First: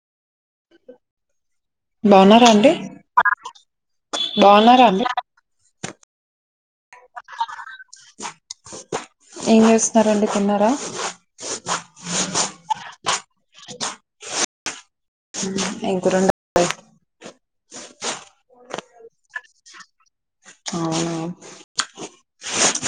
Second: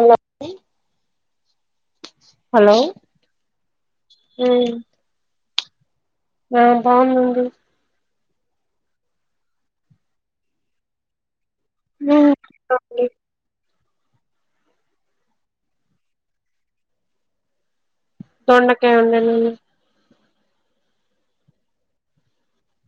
అలా బాగున్నారా అండి హలో ఉమ్ బాగున్నారా అండి ఆ బాగుందంది ఏం చేస్తున్నారంండి తిన్నారా ఉమ్ అయకరండ తొండకాయ ఉండడి అవునా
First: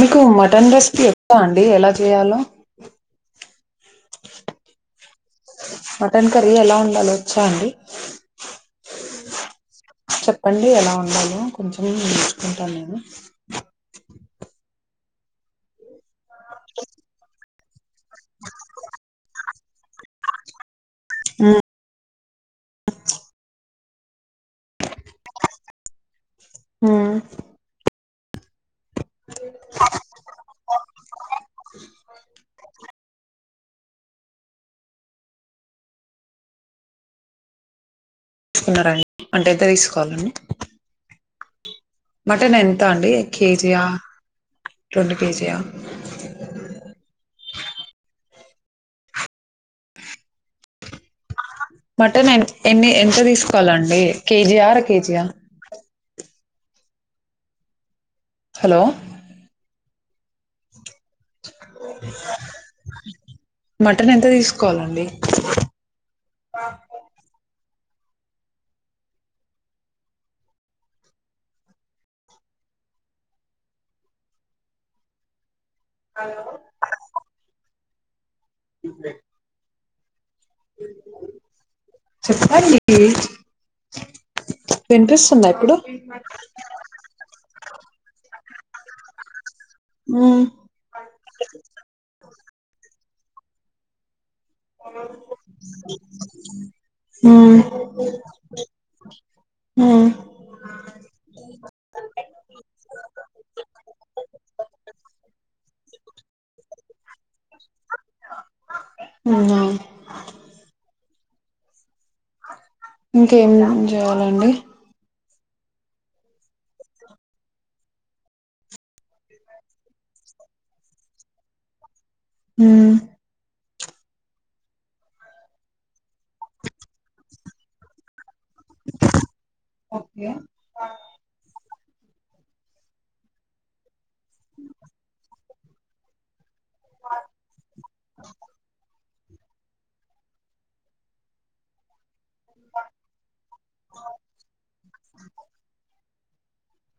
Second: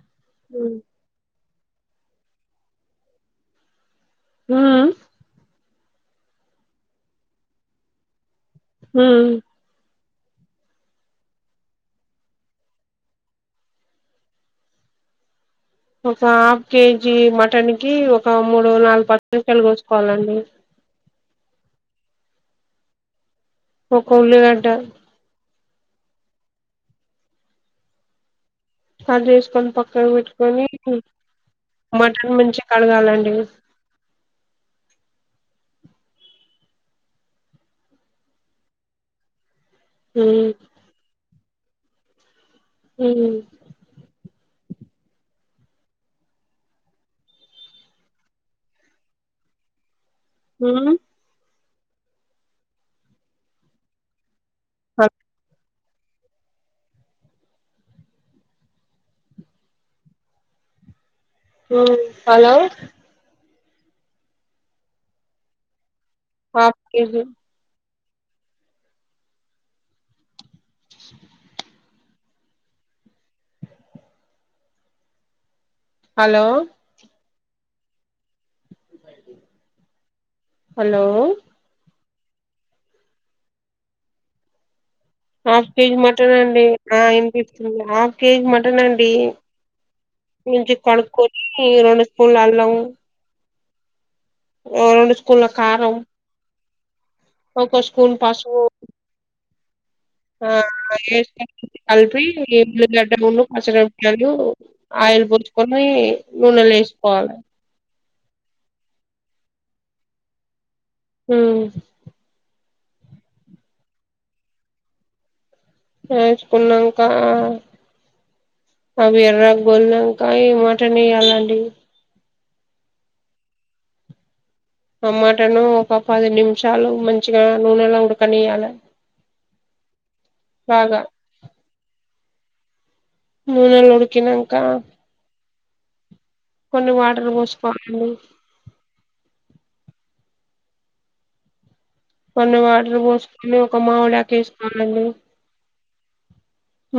మీకు మటన్ రెసిపీ అండి ఎలా చేయాలో హ మటన్ కర్రీ ఎలా ఉండాలో వచ్చా అండి హ చెప్పండి ఎలా ఉండాలో కొంచెం నేర్చుకుంటాను నేను ఒక ఆ కేజీ మటన్ ఒక మూడు నాలుగు పర్సంషలుగసుు కోవాలండి ఆ ఒకకలిగా ఉంట ఆ కట్ చేేసుకొని పక్కన పెట్టుకొని మటన్ మంచి గా కడగాలండి తీసుకున్నారంన్ అంటే త తీసుకోవాలనీ ఉమ్ మటన్ ఎంత అండి ఉమ్ కేజీయా రెండు కేజీ యా మ్ మటన్ ఎ ఎన్ని ఎంత తీసుకోవాలండి కేజి ఆ అరకేజియా హలో మ్ హలో మటన్ ఎంత తీసుకోవాలండి హఫ్ కేజీ హలో ఇప్పుడే హలో చెప్పాలి హాఫ్ కేజీ మటన్ అండి ఆ విన్పిస్త్ హాఫ్ కేజీ మటన్ అండి మ్మ్ మంచిది కొనుక్కుని రెండు స్పూన్లా అల్లం ఓ రెండు స్పూన్ల కారం మ్మ్ ఒక స్పూన్ పసుపు హ్మ్ ఆ పేస్ట్ లాగ కల్పి గడ్డలును పచ్మీర్పాకాయలు ఆయిల్ పోసుకొని నూనెలో వేసుకోవాలి. అవునా హ్మ్ ఇంకేం చేయాలండి ఎంచుకున్నాక అవి ఎర్రాగ్ గోల్నాక ఈ మటన్ ఏయాలండి హ్మ్ టమోటాలు ఒక పది నిమిషాలు మంచిగా నూనెలో ఉడక్ కలీయాల ఓకే బాగా నూనెలోనే తినంక కొన్ని వాటర్ పోసుకోండి కొన్ని వాటర్ పోసుకొని ఒక మామిడాకు వేసుకోవాలండి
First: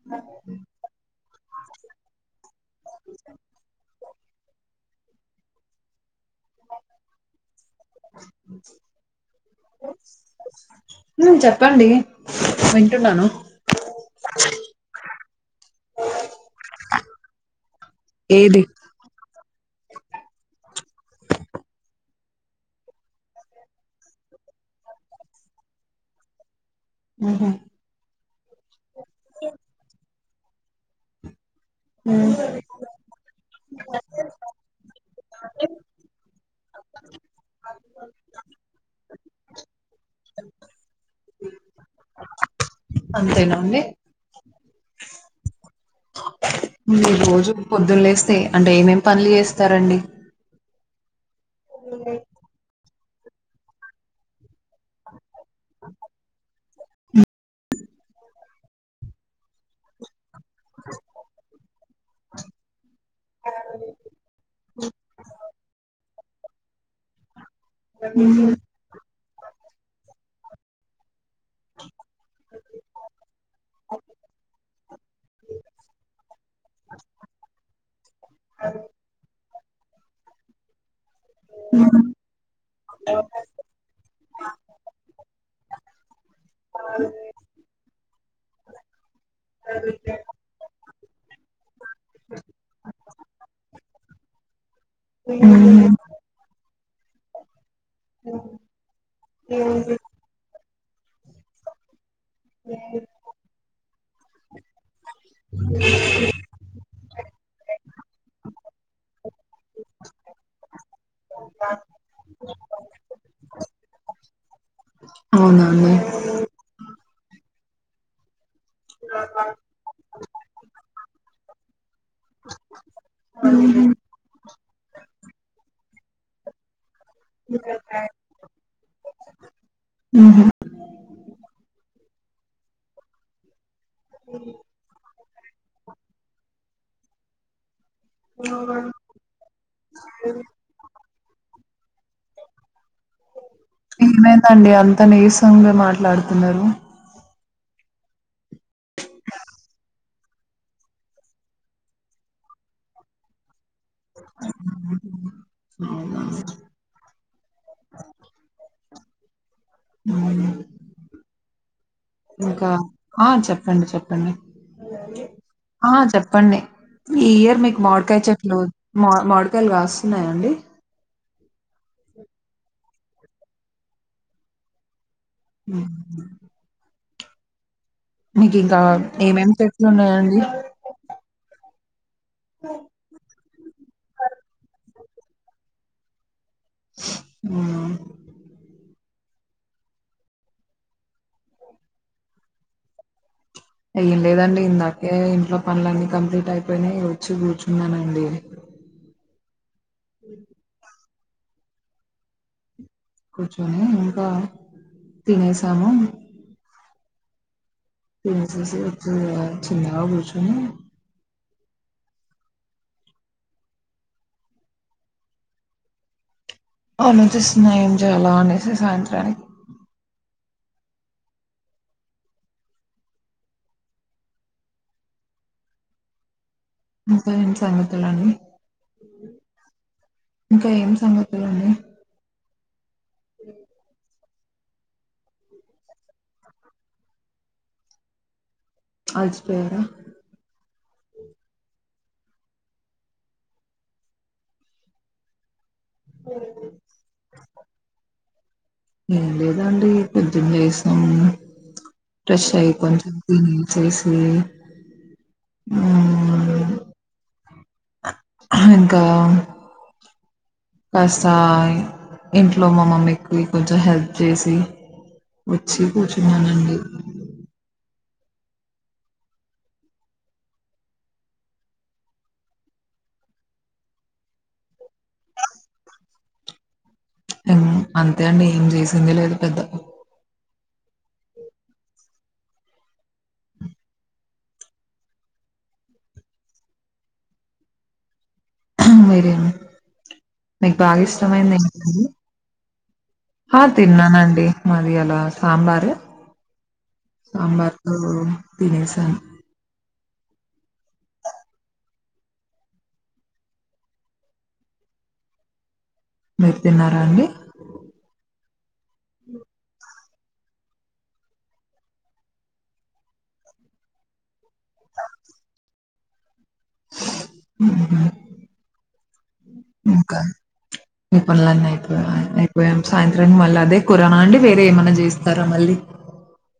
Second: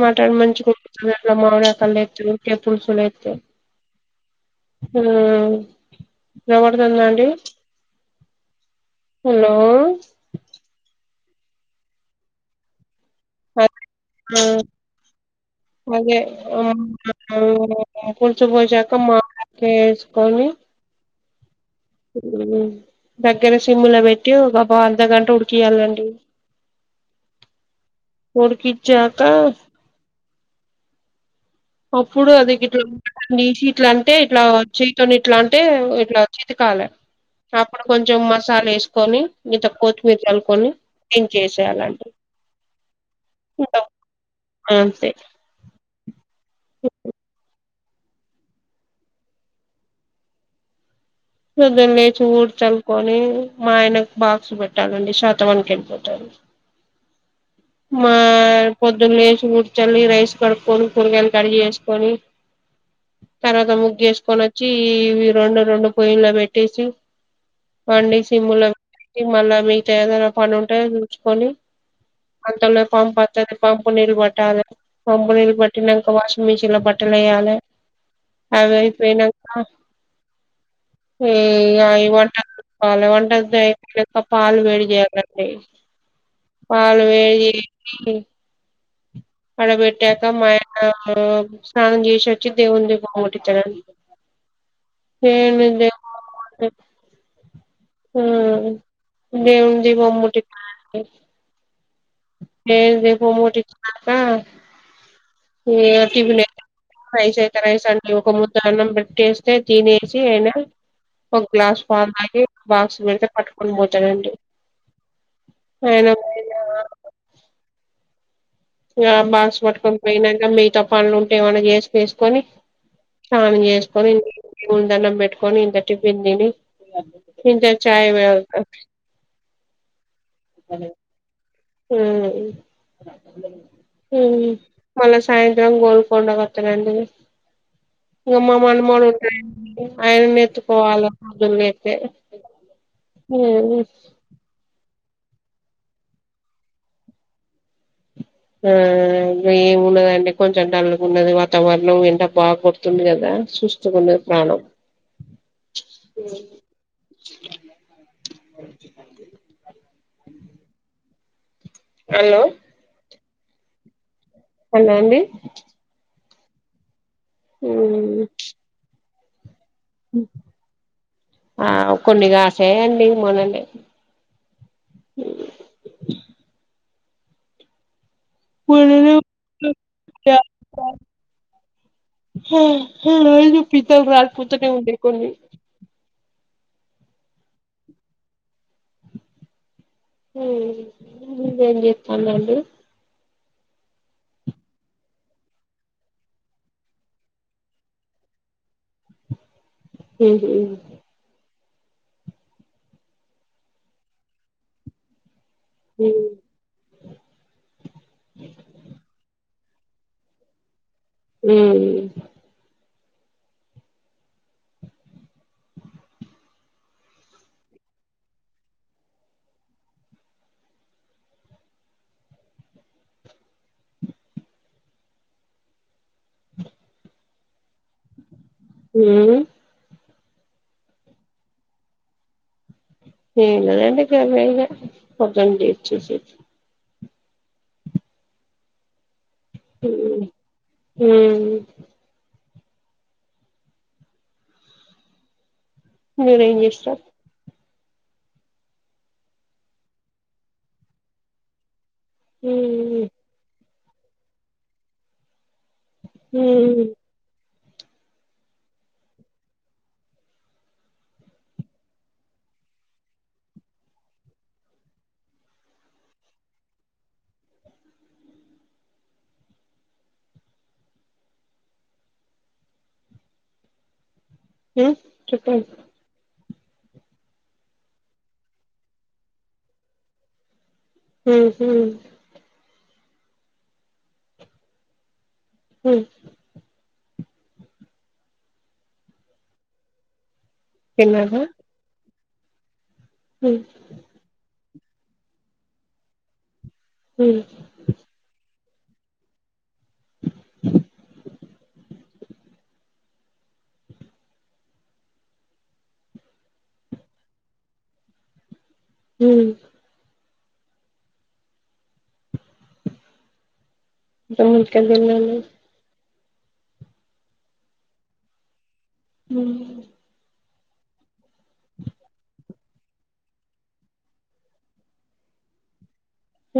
మటన్ మంచిగా ఉడుకుతది అట్లా మామిడకలేత్తే ఉకే పులుసులేత్తే. హా వినబడుతుందా అండి హలో మ్మ్ చెప్పండి చెప్పన్ టున్నాను హు అదే [inaudible] మో ఏది కూర్చుపోసాక మౌనా కేస్ కోని హు దగ్గర సిమ్ములా పెట్టి ఒక పా అర్ధగంట ఉడికియాలండి ఆహా కోడుకి చాక అప్పుడు హ్మ్ అది గిట్ల నునకల్ తీషి ఎట్లా అంటే ఇట్లా చేతోనీ ఇట్లా అంటే ఇట్లా చితికాలే, అప్పుడు కొంచెం మసాలా వేసుకొని గింత కొత్తిమీర్ చల్లుకొని దించేసేయాలండి. అంతేనా అండి ఆ స మీర్ రోజు పొద్దున్న లేస్తే అంటే ఏమేం పనులు చేస్తారండి పొద్దన లేచి ఊడ్ చల్లు కోనీ మా ఆయనకు బాక్స్ పెట్టాలండి ష మ కంపోతురు మా పదలీ ఉడు చాల రైస్ కడుకొని కూరగాయలు కడిగి చేసుకొని తర్వాత ముగ్గు చేసుకొని వచ్చి ఈ రెండు రెండు పొయ్యిల బెతీసి పడిసి సింగులో మల్ళ మీ తెదార పం ఉంటా కొనీ అంతలో పంపు వస్తుంది పంపు నీళ్ళు పట్టాలి పంపు ననీళ్లు పట్టినాంక వాషింగ్ మిషిన్ లో బట్టలు వేయ్యాలే. అపోయినా హ ఇ వంట కాల వంటరిది అయిపోక పాలు వేడి చేయాలండి వే వాడబెట్టక మాయా హ స్నానం చేసి వచ్చి దేవు దీప అమ్ముటితారు ఏ మ్మ్ దేవు దేవ అమ్ముటి [unintelligible] ఏ [unintelligible] ఆ ఏ [unintelligible] రైస్ అయితే రైస్ అండి ఒక ముద్ద అన్నం బెట్టేస్తే తినేసి ఆయన ఒక గ్లాస్ పాలు తాగి బాక్స్ పెడితే పట్టుకొని పోతారండి. అవునండి బాక్స్ పట్టుకొని పోయినంక మిగతా పనులు ఉంటే ఏమన్నా చేసి చేసుకొని స్నానం చేసుకొని దన్నం పెట్టుకొని ఇంత టిఫిన్ తిని ఇంత చాయ్ తాగి హ్మ్మ్ హలో హ్మ్మ్ హ్మ్మ్ మల్లా సాయంత్రాం గోల్ కొండ అండి ఏమో మళ్ళీ [unintelligible] ఆయననే ఎత్తుకోవాల పొద్దున లెత్తే ఏమైందండి అన్ తను ఏ స్లాంగ్లో మాట్లాడుతున్నారు ఆ ఇ ఏమున్నదండి కొంచెం డల్ గా ఉన్నది వాతావరణం ఎండ బాగా కొడుతుంది కదా చూ [unintelligible] ప్రాణం అవునా? హ్మ్మ్ హలో ఇంకా ఆ చెప్పండి చెప్పండి హలో అండి హా చెప్ తన్నే ఈ ఇయర్ మీకు ఉమ్ మామిడికాయ చెట్లు మా మాడ్ కాయలు కాస్తున్నాయా అండి ఆ కొన్నిగాసాయండి మొన్ననే హ్మ్మ్ మీకు ఇంకా మొన్ననే ఏమేం చెట్లు ఉన్నాయండి లేదు పిందలూ రాలిపోతూనే ఉన్నాయి కొన్ని హ్మ్మ్ హ్మ్మ్ [unintelligible] జెప్పండండి ఏం లేదండి ఇందాకే ఇంట్లో పనులన్నీ కంప్లీట్ అయిపోయినయి వచ్చి కూర్చున్నానండి. హ్మ్మ్ కూర్చొని ఇంకా టిఫిన్ చేసాము మెసేజ్ వచ్చింది కదా చిన్న ఆపరేషన్ హ్మ్ ఉ అవును జస్ట్ [unintelligible] సాయంత్రానికి ఇంకేటి సంగతులని హ్మ్ ఇంకా ఏమిటి సంగతులని ఏమ్ లేదు అంటే గవ్వే కొంచం [unintelligible] అర్జున్ హ్మ్ హ్మ్ ఉ మీరేం చేసినవ్ ఏం లేదండి పొద్దున్న లేసినాం. ఫ్రెష్ ఉ అయి కొంచం సరే సరే హ్మ్ ఇంకా కాస్త ఇంట్లో మా మమ్మీకి కొంచెం హెల్ప్ చేసి వచ్చి కూర్చున్నానండి. హ్మ్ చెప్పం అంతే అండి ఏం చేసింది. లేదు పెద్ద హ్మ్ ఉ హ్మ్ వేరే ఏమైనా మీకా తిన్నారా ఇష్టమైంది ఏం ఆ తిన్నానండి మాదివాళ్ల సాంబారు సాంబార్ తుడువ్ తినేసా మీరు తిన్నారా అండి హ్మ్ రాండి ఎక్కడికి ఎళ్ళాలి. అ హ్మ్ ఈ పనులన్నీ అయిపోయా అయిపోయాం సాయంత్రాము మళ్ళీ అదే కూరనా అండి వేరే ఏమన్నా చేస్తారా మళ్ళీ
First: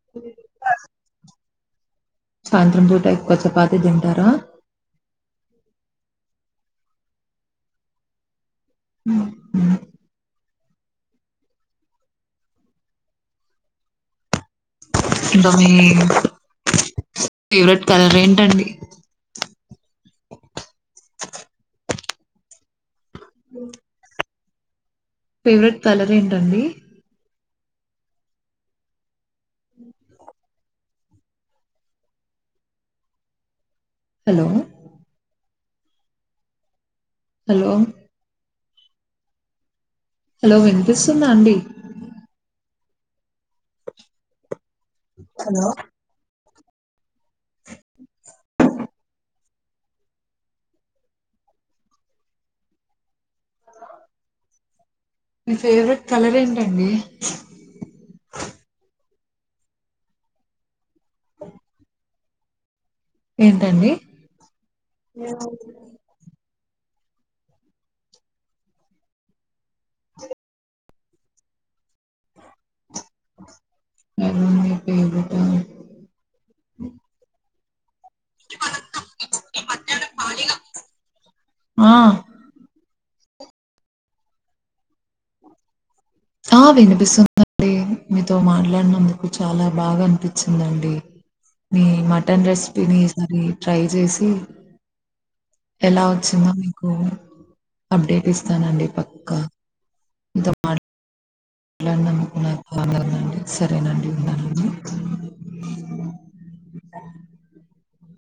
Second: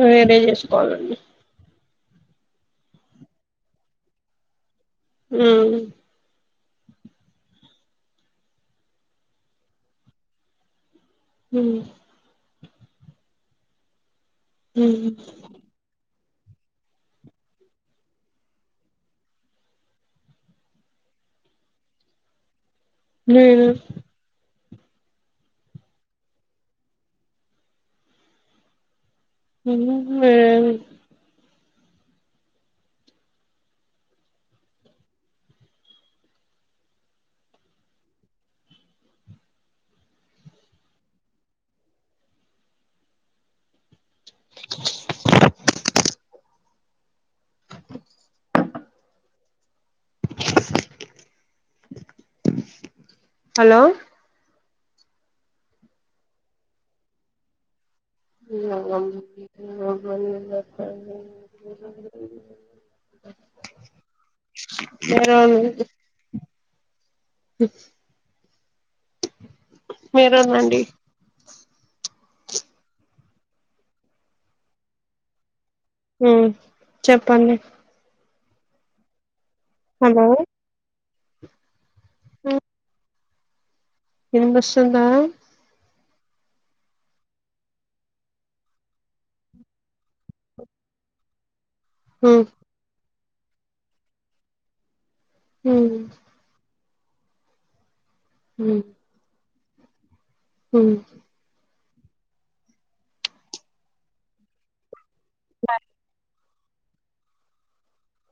వేరే చేసుకోవాలండి. సాయంత్రం పూట ఎక్కువ చపాతి తింటారా హ్మ్ హు హు హ్మ్ ఉ బమ్మి ఫేవరెట్ కలర్ ఏంటండి బ్లు ఫేవరెట్ కలర్ ఏంటండి ఎన్ని రోజులు లేదు హలో హలో హలో వినిపిస్తుంద అండి హలో హలో మీ ఫేవరెట్ కలర్ ఏంటండి [unintelligible] బాగానే ఉన్నా [inaudible] ఏంటండి మ్ మెరూన్ అండి మీ ఫేవరేటా హుమ్ చెప్పండి హలో ఆ హుమ్ ఇపిస్తోంద. ఆ వినిపిస్తుందండి మీతో మాట్లాడినందుకు చాలా బాగా అనిపించిందండి. మీ ఉమ్ మటన్ రెసిపిది అది ట్రై చేసి ఉమ్ ఎలా వచ్చిందొ అవును అప్డేట్ ఇస్తానండి పక్కా మీతో మా హుమ్ మాట్లాడినందుకు నాకు అనందగ ఉందండి సరేనండి ఉంటాను బ